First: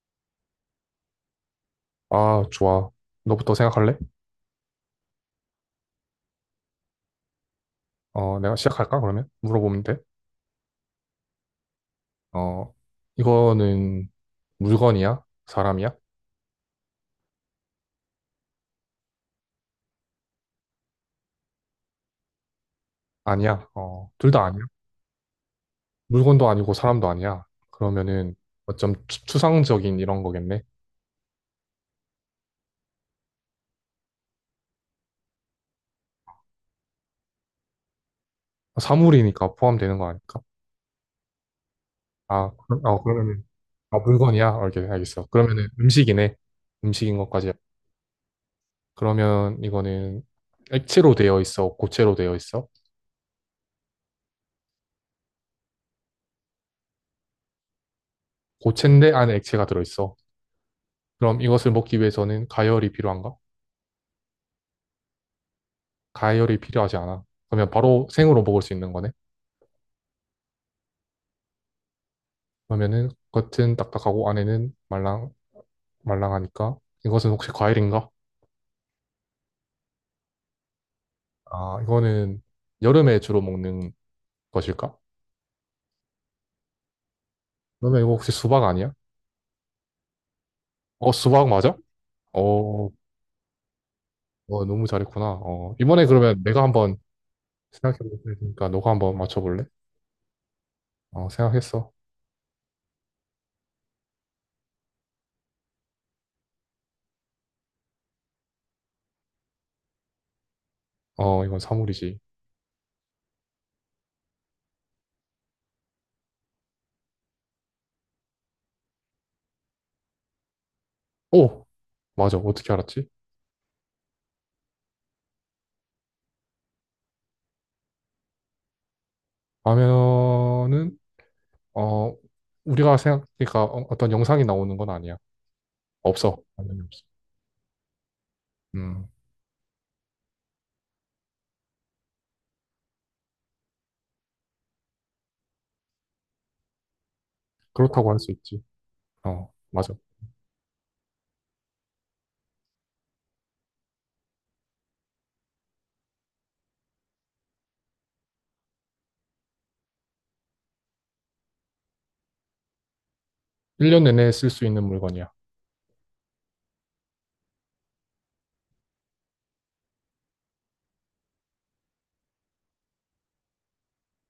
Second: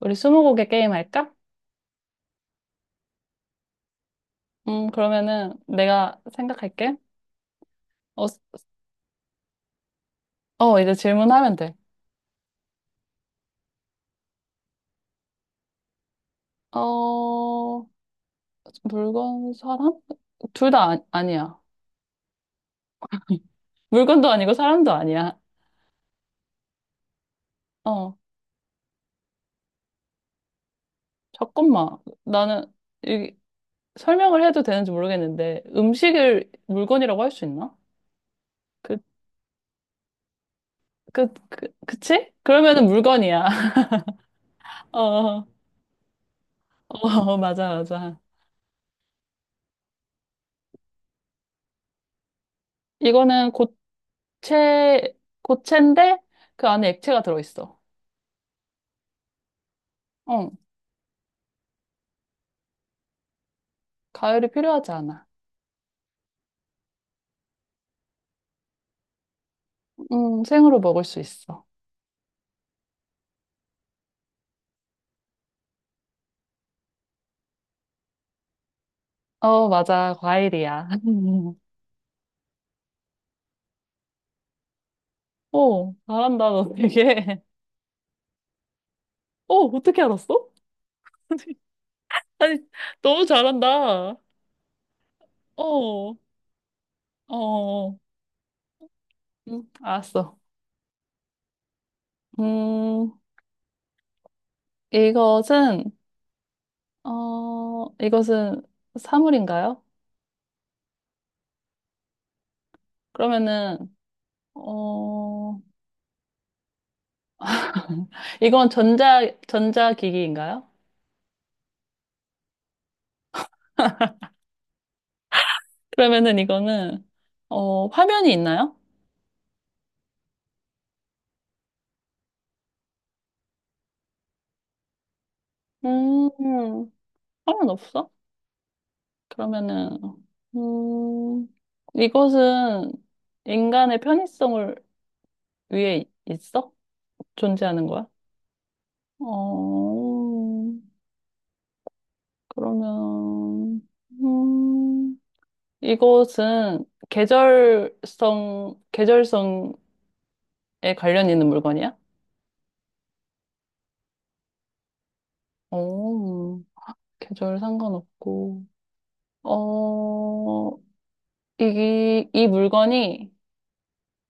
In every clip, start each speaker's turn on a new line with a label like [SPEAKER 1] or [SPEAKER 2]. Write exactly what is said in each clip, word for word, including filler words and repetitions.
[SPEAKER 1] 우리 스무고개 게임 할까?
[SPEAKER 2] 아, 좋아. 너부터 생각할래?
[SPEAKER 1] 음, 그러면은 내가 생각할게. 어,
[SPEAKER 2] 어,
[SPEAKER 1] 스-
[SPEAKER 2] 내가 시작할까, 그러면? 물어보면 돼.
[SPEAKER 1] 어, 이제 질문하면 돼.
[SPEAKER 2] 어, 이거는 물건이야? 사람이야?
[SPEAKER 1] 어, 물건, 사람? 둘 다 아, 아니야.
[SPEAKER 2] 아니야. 어,
[SPEAKER 1] 물건도
[SPEAKER 2] 둘 다
[SPEAKER 1] 아니고
[SPEAKER 2] 아니야.
[SPEAKER 1] 사람도 아니야.
[SPEAKER 2] 물건도 아니고 사람도 아니야.
[SPEAKER 1] 어,
[SPEAKER 2] 그러면은 어쩜 추- 추상적인 이런 거겠네.
[SPEAKER 1] 잠깐만. 나는 이, 설명을 해도 되는지 모르겠는데 음식을 물건이라고 할 수 있나? 그,
[SPEAKER 2] 사물이니까 포함되는 거 아닐까?
[SPEAKER 1] 그, 그, 그치?
[SPEAKER 2] 아, 그럼-
[SPEAKER 1] 그러면은
[SPEAKER 2] 어,
[SPEAKER 1] 물건이야.
[SPEAKER 2] 그러면은, 아, 물건이야? 알겠,
[SPEAKER 1] 어,
[SPEAKER 2] 알겠어.
[SPEAKER 1] 어,
[SPEAKER 2] 그러면은 음식이네. 음식인
[SPEAKER 1] 어,
[SPEAKER 2] 것까지.
[SPEAKER 1] 맞아, 맞아.
[SPEAKER 2] 그러면 이거는 액체로 되어 있어? 고체로 되어 있어?
[SPEAKER 1] 이거는 고체, 고체인데 그 안에 액체가 들어있어.
[SPEAKER 2] 고체인데 안에 액체가 들어있어?
[SPEAKER 1] 어.
[SPEAKER 2] 그럼 이것을 먹기 위해서는 가열이 필요한가?
[SPEAKER 1] 과일이 필요하지 않아.
[SPEAKER 2] 가열이 필요하지 않아. 그러면 바로 생으로 먹을 수 있는 거네.
[SPEAKER 1] 음, 생으로 먹을 수 있어.
[SPEAKER 2] 그러면은 겉은 딱딱하고 안에는 말랑 말랑하니까 이것은 혹시 과일인가?
[SPEAKER 1] 어, 맞아. 과일이야.
[SPEAKER 2] 아, 이거는 여름에 주로 먹는 것일까?
[SPEAKER 1] 오, 잘한다, 너 되게.
[SPEAKER 2] 그러면 이거 혹시 수박 아니야?
[SPEAKER 1] 어, 어떻게 알았어?
[SPEAKER 2] 어, 수박 맞아?
[SPEAKER 1] 아니,
[SPEAKER 2] 어,
[SPEAKER 1] 너무 잘한다.
[SPEAKER 2] 어, 너무 잘했구나.
[SPEAKER 1] 어,
[SPEAKER 2] 어, 이번에
[SPEAKER 1] 어,
[SPEAKER 2] 그러면 내가 한번
[SPEAKER 1] 어.
[SPEAKER 2] 생각해 볼 테니까 너가 한번 맞춰 볼래?
[SPEAKER 1] 음, 알았어.
[SPEAKER 2] 어, 생각했어.
[SPEAKER 1] 음, 이것은, 어, 이것은 사물인가요?
[SPEAKER 2] 어, 이건 사물이지.
[SPEAKER 1] 그러면은, 어, 이건 전자, 전자기기인가요?
[SPEAKER 2] 오! 맞아. 어떻게 알았지?
[SPEAKER 1] 그러면은 이거는, 어, 화면이 있나요?
[SPEAKER 2] 라면은 어, 우리가 생각하니까 어- 어떤 영상이 나오는 건 아니야. 없어. 당연히
[SPEAKER 1] 음,
[SPEAKER 2] 없어.
[SPEAKER 1] 상관없어?
[SPEAKER 2] 음,
[SPEAKER 1] 그러면은, 음, 이것은 인간의 편의성을 위해 있어? 존재하는 거야?
[SPEAKER 2] 그렇다고 할 수 있지. 어, 맞아.
[SPEAKER 1] 어, 그러면, 음, 이것은 계절성, 계절성에 관련 있는 물건이야?
[SPEAKER 2] 일 년 내내 쓸 수 있는 물건이야.
[SPEAKER 1] 어, 계절 상관없고, 어, 이, 이 물건이,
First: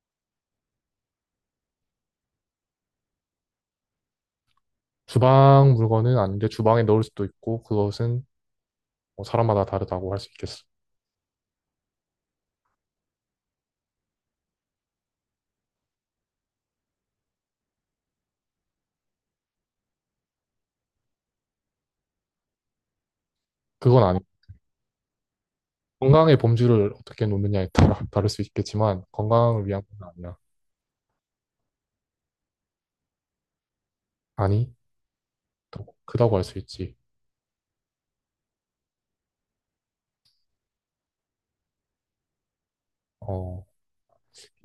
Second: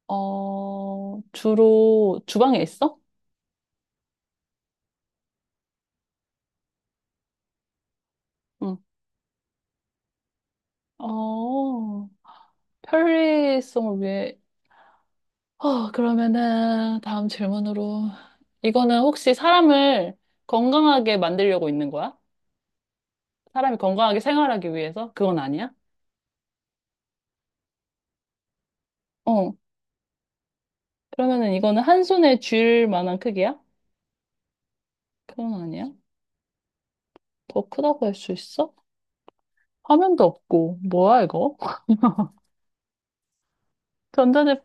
[SPEAKER 1] 어, 주로 주방에 있어?
[SPEAKER 2] 주방 물건은 아닌데 주방에 넣을 수도 있고 그것은
[SPEAKER 1] 응.
[SPEAKER 2] 뭐 사람마다 다르다고 할 수 있겠어.
[SPEAKER 1] 어, 편리성을 위해. 어, 그러면은 다음 질문으로. 이거는 혹시 사람을 건강하게 만들려고 있는 거야? 사람이
[SPEAKER 2] 그건
[SPEAKER 1] 건강하게
[SPEAKER 2] 아니.
[SPEAKER 1] 생활하기 위해서? 그건 아니야?
[SPEAKER 2] 건강의 범주를 어떻게 놓느냐에 따라 다를 수 있겠지만
[SPEAKER 1] 어,
[SPEAKER 2] 건강을 위한 건 아니야.
[SPEAKER 1] 그러면은 이거는 한 손에 쥘 만한 크기야?
[SPEAKER 2] 아니,
[SPEAKER 1] 그건
[SPEAKER 2] 더
[SPEAKER 1] 아니야?
[SPEAKER 2] 크다고 할 수 있지.
[SPEAKER 1] 더 크다고 할 수 있어? 화면도 없고, 뭐야 이거?
[SPEAKER 2] 어,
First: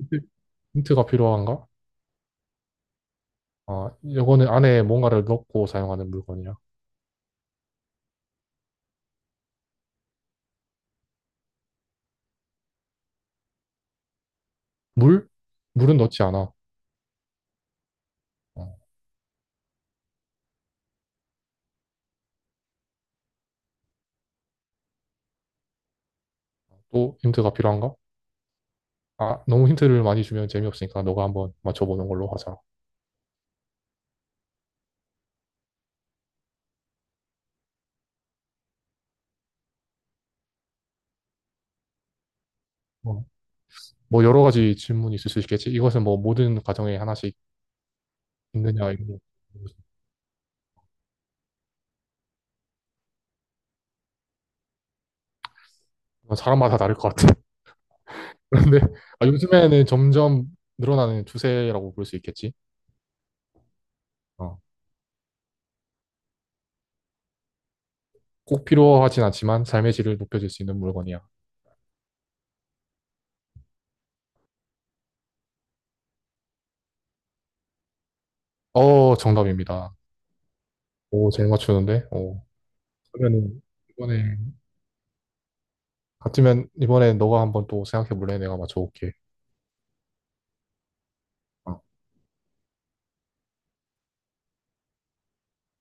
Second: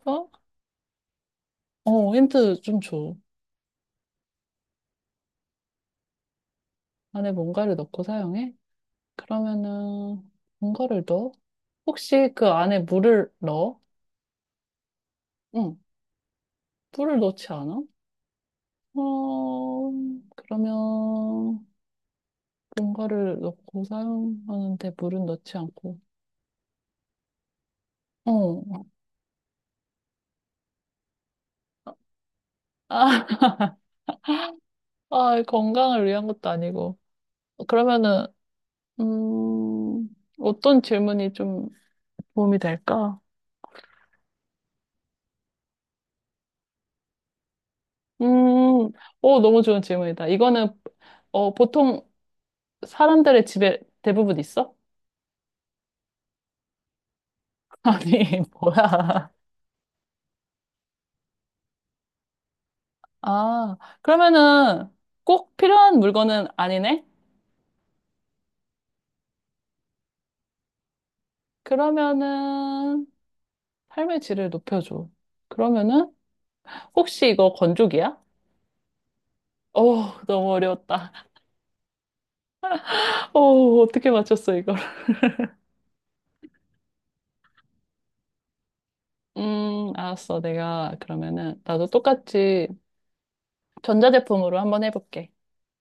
[SPEAKER 2] 힌트- 힌트가 필요한가?
[SPEAKER 1] 어, 힌트 좀 줘.
[SPEAKER 2] 아, 이거는 안에 뭔가를 넣고 사용하는 물건이야.
[SPEAKER 1] 안에 뭔가를 넣고 사용해? 그러면은, 뭔가를 넣어? 혹시 그 안에 물을 넣어?
[SPEAKER 2] 물?
[SPEAKER 1] 응.
[SPEAKER 2] 물은 넣지 않아.
[SPEAKER 1] 물을 넣지 않아?
[SPEAKER 2] 어,
[SPEAKER 1] 어, 그러면 뭔가를 넣고 사용하는데 물은 넣지 않고.
[SPEAKER 2] 또 힌트가 필요한가?
[SPEAKER 1] 어.
[SPEAKER 2] 아, 너무 힌트를 많이 주면 재미없으니까 너가 한번 맞춰보는 걸로 하자.
[SPEAKER 1] 아, 아, 건강을 위한 것도 아니고. 그러면은, 음, 어떤 질문이 좀 도움이 될까?
[SPEAKER 2] 어. 뭐 여러 가지 질문이 있을 수 있겠지. 이것은 뭐 모든 가정에 하나씩
[SPEAKER 1] 음,
[SPEAKER 2] 있느냐, 이거.
[SPEAKER 1] 오, 너무 좋은 질문이다. 이거는, 어, 보통 사람들의 집에 대부분 있어?
[SPEAKER 2] 사람마다 다를 것 같아.
[SPEAKER 1] 아니,
[SPEAKER 2] 그런데 아,
[SPEAKER 1] 뭐야.
[SPEAKER 2] 요즘에는 점점 늘어나는 추세라고 볼 수 있겠지.
[SPEAKER 1] 아,
[SPEAKER 2] 어.
[SPEAKER 1] 그러면은 꼭 필요한 물건은 아니네?
[SPEAKER 2] 꼭 필요하진 않지만 삶의 질을 높여줄 수 있는 물건이야.
[SPEAKER 1] 그러면은, 삶의 질을 높여줘. 그러면은 혹시 이거 건조기야?
[SPEAKER 2] 어, 정답입니다.
[SPEAKER 1] 어, 너무 어려웠다.
[SPEAKER 2] 오, 잘 맞추는데? 오. 그러면은
[SPEAKER 1] 어, 어떻게
[SPEAKER 2] 이번에
[SPEAKER 1] 맞췄어, 이걸?
[SPEAKER 2] 같으면 이번에 너가 한번 또 생각해 볼래? 내가 맞춰볼게.
[SPEAKER 1] 음, 알았어. 내가 그러면은
[SPEAKER 2] 어.
[SPEAKER 1] 나도 똑같이 전자제품으로 한번 해볼게.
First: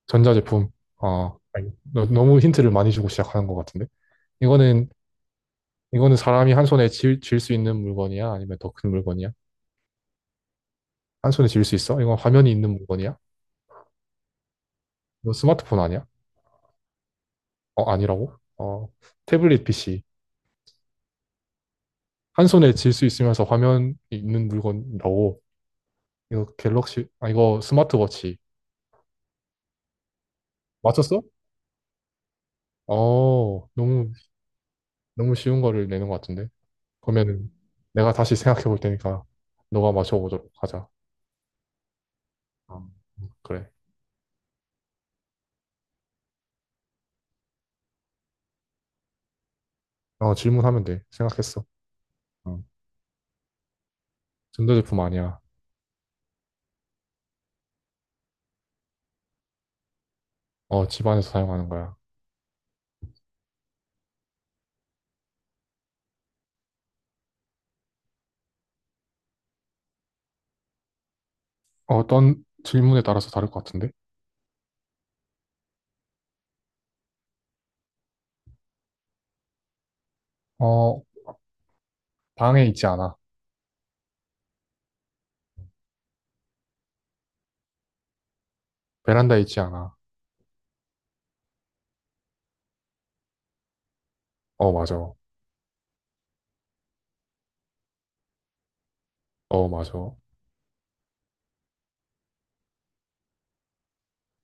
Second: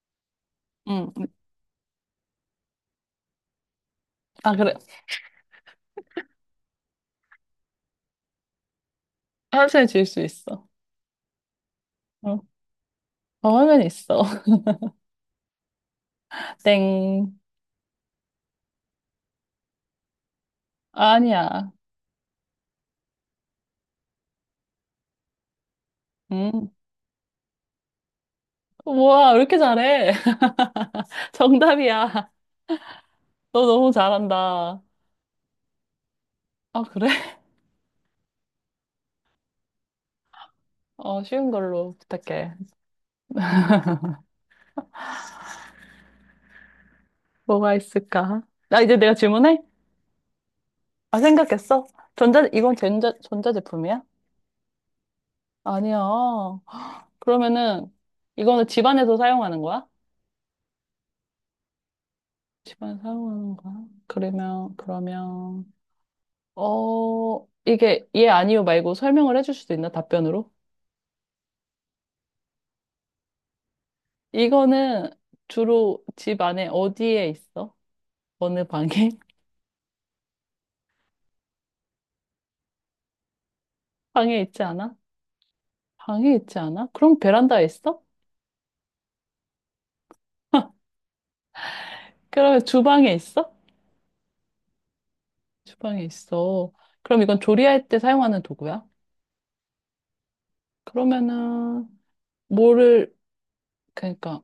[SPEAKER 2] 전자제품.
[SPEAKER 1] 음,
[SPEAKER 2] 어, 너, 너무 힌트를 많이 주고 시작하는 것 같은데.
[SPEAKER 1] 아, 그래.
[SPEAKER 2] 이거는, 이거는 사람이 한 손에 쥘, 쥘수 있는 물건이야? 아니면 더 큰 물건이야?
[SPEAKER 1] 화살 지을 수 있어.
[SPEAKER 2] 한 손에 쥘 수 있어? 이건
[SPEAKER 1] 어,
[SPEAKER 2] 화면이 있는 물건이야?
[SPEAKER 1] 화면 있어.
[SPEAKER 2] 이거 스마트폰 아니야?
[SPEAKER 1] 땡.
[SPEAKER 2] 어, 아니라고? 어, 태블릿 피씨.
[SPEAKER 1] 아니야.
[SPEAKER 2] 한 손에 쥘 수 있으면서 화면이 있는 물건이라고. 이거
[SPEAKER 1] 음.
[SPEAKER 2] 갤럭시, 아, 이거 스마트워치.
[SPEAKER 1] 우와, 왜 이렇게 잘해?
[SPEAKER 2] 맞췄어?
[SPEAKER 1] 정답이야. 너
[SPEAKER 2] 어,
[SPEAKER 1] 너무
[SPEAKER 2] 너무,
[SPEAKER 1] 잘한다.
[SPEAKER 2] 너무 쉬운 거를 내는 것 같은데.
[SPEAKER 1] 아, 그래?
[SPEAKER 2] 그러면은 내가 다시 생각해 볼 테니까 너가 맞춰보도록 하자.
[SPEAKER 1] 어, 쉬운 걸로 부탁해.
[SPEAKER 2] 어, 그래.
[SPEAKER 1] 뭐가 있을까? 나 이제 내가 질문해?
[SPEAKER 2] 어, 질문하면 돼.
[SPEAKER 1] 아,
[SPEAKER 2] 생각했어.
[SPEAKER 1] 생각했어? 전자,
[SPEAKER 2] 어,
[SPEAKER 1] 이건 전자, 전자제품이야?
[SPEAKER 2] 전자제품 아니야.
[SPEAKER 1] 아니야. 그러면은, 이거는 집안에서 사용하는 거야?
[SPEAKER 2] 어, 집안에서 사용하는 거야.
[SPEAKER 1] 집안에서 사용하는 거야? 그러면, 그러면, 어, 이게 예, 아니요 말고 설명을 해줄 수도 있나? 답변으로?
[SPEAKER 2] 어떤 질문에 따라서 다를 것 같은데?
[SPEAKER 1] 이거는 주로 집 안에 어디에 있어? 어느 방에?
[SPEAKER 2] 어, 방에 있지 않아.
[SPEAKER 1] 방에 있지 않아? 방에 있지 않아? 그럼 베란다에 있어?
[SPEAKER 2] 베란다에 있지 않아.
[SPEAKER 1] 그러면 주방에 있어?
[SPEAKER 2] 어, 맞아.
[SPEAKER 1] 주방에 있어. 그럼 이건 조리할 때 사용하는 도구야?
[SPEAKER 2] 어, 맞아.
[SPEAKER 1] 그러면은, 뭐를, 그러니까,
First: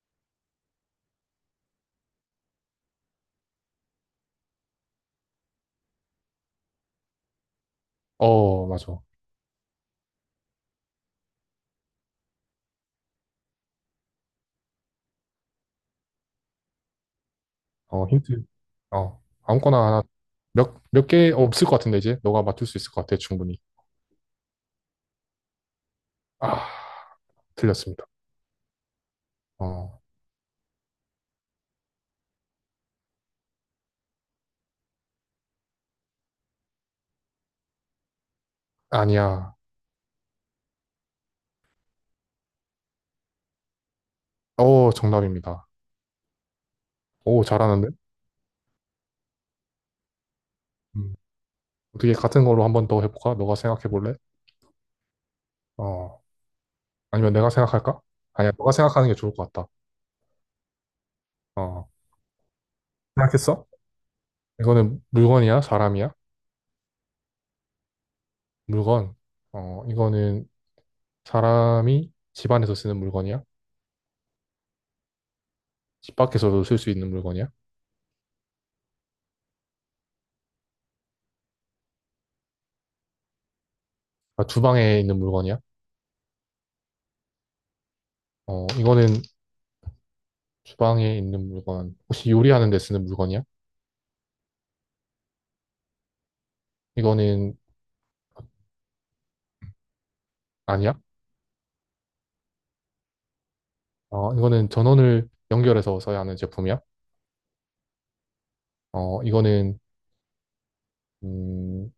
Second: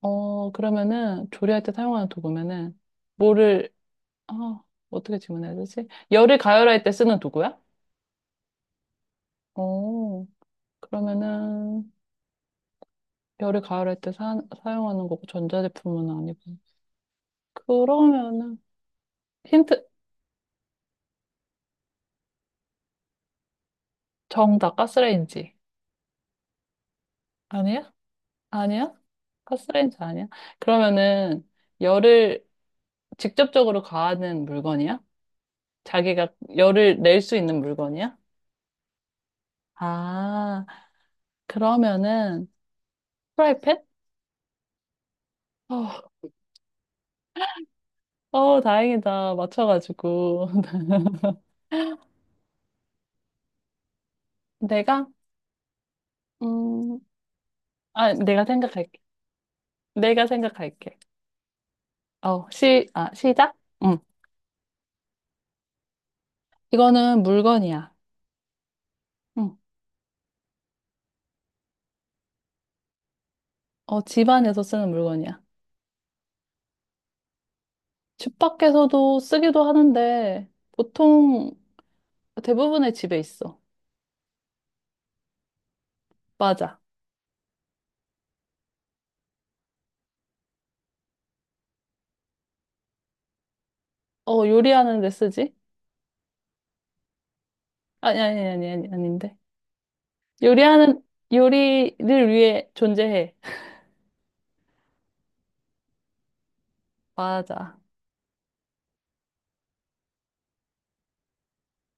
[SPEAKER 1] 어, 그러면은, 조리할 때 사용하는 도구면은, 뭐를, 아, 어떻게 질문해야 되지? 열을 가열할 때 쓰는 도구야?
[SPEAKER 2] 어, 맞아.
[SPEAKER 1] 어, 그러면은, 열을 가열할 때 사, 사용하는 거고, 전자제품은 아니고.
[SPEAKER 2] 어, 힌트.
[SPEAKER 1] 그러면은,
[SPEAKER 2] 어,
[SPEAKER 1] 힌트,
[SPEAKER 2] 아무거나 하나. 몇, 몇 개 없을 것 같은데, 이제? 너가 맞출 수 있을 것 같아, 충분히.
[SPEAKER 1] 정답, 가스레인지.
[SPEAKER 2] 아,
[SPEAKER 1] 아니야?
[SPEAKER 2] 틀렸습니다.
[SPEAKER 1] 아니야? 가스레인지
[SPEAKER 2] 어,
[SPEAKER 1] 아니야? 그러면은, 열을 직접적으로 가하는 물건이야? 자기가 열을 낼 수 있는 물건이야?
[SPEAKER 2] 아니야.
[SPEAKER 1] 아, 그러면은, 프라이팬?
[SPEAKER 2] 어, 정답입니다.
[SPEAKER 1] 어,
[SPEAKER 2] 오, 잘하는데?
[SPEAKER 1] 어, 다행이다. 맞춰가지고.
[SPEAKER 2] 음, 어떻게 같은 걸로 한번 더 해볼까? 너가 생각해 볼래?
[SPEAKER 1] 내가,
[SPEAKER 2] 어.
[SPEAKER 1] 음,
[SPEAKER 2] 아니면 내가 생각할까?
[SPEAKER 1] 아, 내가
[SPEAKER 2] 아니야, 너가
[SPEAKER 1] 생각할게.
[SPEAKER 2] 생각하는 게 좋을 것 같다.
[SPEAKER 1] 내가 생각할게.
[SPEAKER 2] 어,
[SPEAKER 1] 어, 시, 아, 시작?
[SPEAKER 2] 생각했어?
[SPEAKER 1] 응.
[SPEAKER 2] 이거는 물건이야? 사람이야?
[SPEAKER 1] 이거는 물건이야.
[SPEAKER 2] 물건.
[SPEAKER 1] 응.
[SPEAKER 2] 어, 이거는 사람이 집 안에서 쓰는 물건이야?
[SPEAKER 1] 어, 집안에서 쓰는 물건이야.
[SPEAKER 2] 집 밖에서도 쓸 수 있는 물건이야?
[SPEAKER 1] 집 밖에서도 쓰기도 하는데, 보통 대부분의 집에 있어.
[SPEAKER 2] 아, 주방에 있는 물건이야?
[SPEAKER 1] 맞아.
[SPEAKER 2] 어, 이거는 주방에 있는 물건. 혹시 요리하는 데 쓰는 물건이야?
[SPEAKER 1] 어, 요리하는 데 쓰지?
[SPEAKER 2] 이거는
[SPEAKER 1] 아니, 아니, 아니, 아니, 아닌데.
[SPEAKER 2] 아니야?
[SPEAKER 1] 요리하는, 요리를 위해 존재해.
[SPEAKER 2] 어, 이거는 전원을 연결해서 써야 하는 제품이야?
[SPEAKER 1] 맞아.
[SPEAKER 2] 어, 이거는 음,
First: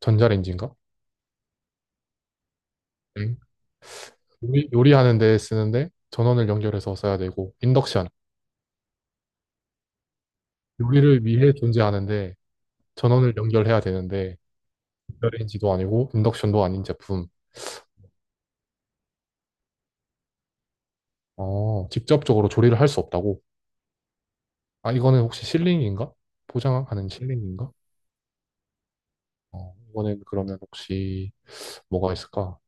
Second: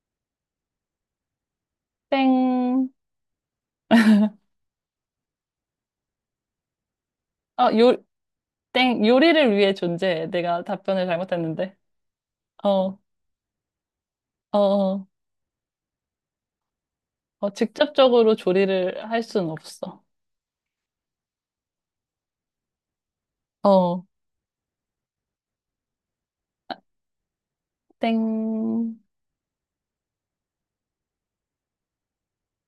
[SPEAKER 2] 전자레인지인가?
[SPEAKER 1] 땡.
[SPEAKER 2] 응. 요리, 요리하는 데 쓰는데 전원을 연결해서 써야 되고
[SPEAKER 1] 아, 요,
[SPEAKER 2] 인덕션.
[SPEAKER 1] 땡, 요리를 위해 존재해. 내가 답변을
[SPEAKER 2] 요리를 위해
[SPEAKER 1] 잘못했는데.
[SPEAKER 2] 존재하는데
[SPEAKER 1] 어,
[SPEAKER 2] 전원을 연결해야 되는데
[SPEAKER 1] 어, 어,
[SPEAKER 2] 연결레인지도 아니고 인덕션도 아닌 제품.
[SPEAKER 1] 어, 직접적으로 조리를 할 순 없어.
[SPEAKER 2] 어, 직접적으로 조리를 할 수 없다고?
[SPEAKER 1] 어,
[SPEAKER 2] 아, 이거는 혹시 실링인가? 포장하는 실링인가?
[SPEAKER 1] 땡,
[SPEAKER 2] 어, 이거는 그러면 혹시 뭐가 있을까?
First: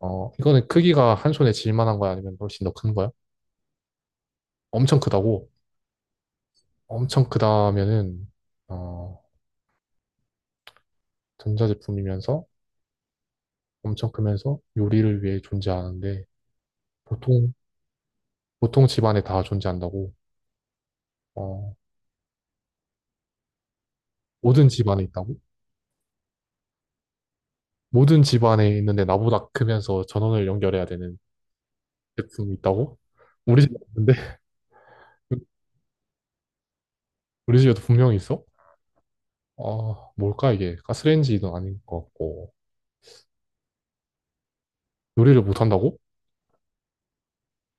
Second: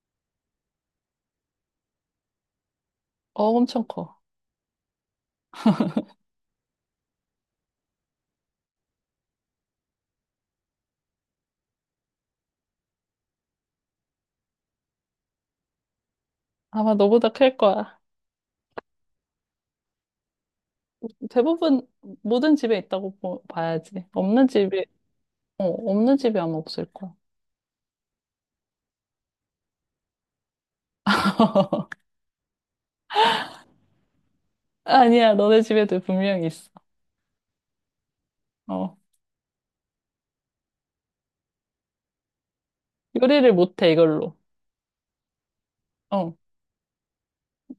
[SPEAKER 2] 어, 이거는 크기가 한 손에 쥘 만한 거야? 아니면 훨씬 더 큰 거야?
[SPEAKER 1] 어, 엄청 커.
[SPEAKER 2] 엄청 크다고? 엄청 크다면은 어, 전자제품이면서 엄청 크면서 요리를 위해 존재하는데
[SPEAKER 1] 아마 너보다
[SPEAKER 2] 보통
[SPEAKER 1] 클 거야.
[SPEAKER 2] 보통 집안에 다 존재한다고? 어,
[SPEAKER 1] 대부분 모든 집에 있다고 보- 봐야지. 없는
[SPEAKER 2] 모든
[SPEAKER 1] 집에,
[SPEAKER 2] 집안에 있다고?
[SPEAKER 1] 어, 없는 집이 아마 없을 거야.
[SPEAKER 2] 모든 집 안에 있는데 나보다 크면서 전원을 연결해야 되는 제품이 있다고? 우리 집 없는데?
[SPEAKER 1] 아니야, 너네 집에도 분명히 있어.
[SPEAKER 2] 우리 집에도 분명히 있어?
[SPEAKER 1] 어,
[SPEAKER 2] 아, 뭘까 이게? 가스레인지도 아닌 것 같고.
[SPEAKER 1] 요리를 못해, 이걸로.
[SPEAKER 2] 요리를 못한다고?
[SPEAKER 1] 어,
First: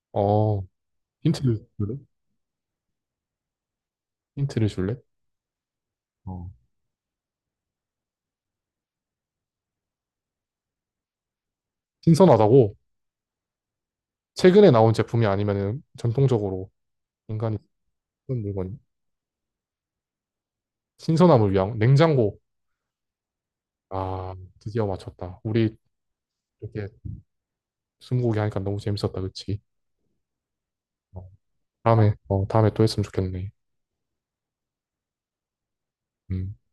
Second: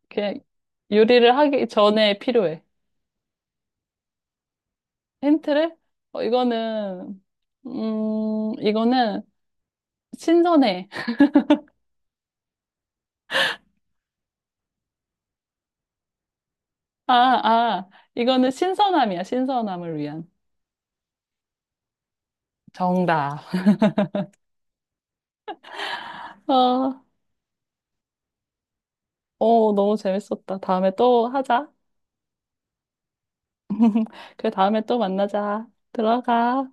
[SPEAKER 1] 그냥
[SPEAKER 2] 어,
[SPEAKER 1] 요리를
[SPEAKER 2] 힌트를
[SPEAKER 1] 하기
[SPEAKER 2] 줄래?
[SPEAKER 1] 전에 필요해.
[SPEAKER 2] 힌트를 줄래?
[SPEAKER 1] 힌트를? 어,
[SPEAKER 2] 어.
[SPEAKER 1] 이거는, 음, 이거는 신선해.
[SPEAKER 2] 신선하다고? 최근에 나온 제품이 아니면은 전통적으로
[SPEAKER 1] 아,
[SPEAKER 2] 인간이
[SPEAKER 1] 아,
[SPEAKER 2] 쓰는
[SPEAKER 1] 이거는
[SPEAKER 2] 물건.
[SPEAKER 1] 신선함이야, 신선함을 위한.
[SPEAKER 2] 신선함을 위한 냉장고.
[SPEAKER 1] 정답.
[SPEAKER 2] 아, 드디어 맞췄다. 우리 이렇게
[SPEAKER 1] 어,
[SPEAKER 2] 스무고개 하니까 너무 재밌었다, 그치?
[SPEAKER 1] 어, 너무 재밌었다. 다음에 또
[SPEAKER 2] 어,
[SPEAKER 1] 하자.
[SPEAKER 2] 다음에, 어, 다음에 또 했으면 좋겠네.
[SPEAKER 1] 그래, 다음에 또 만나자.
[SPEAKER 2] 음.
[SPEAKER 1] 들어가.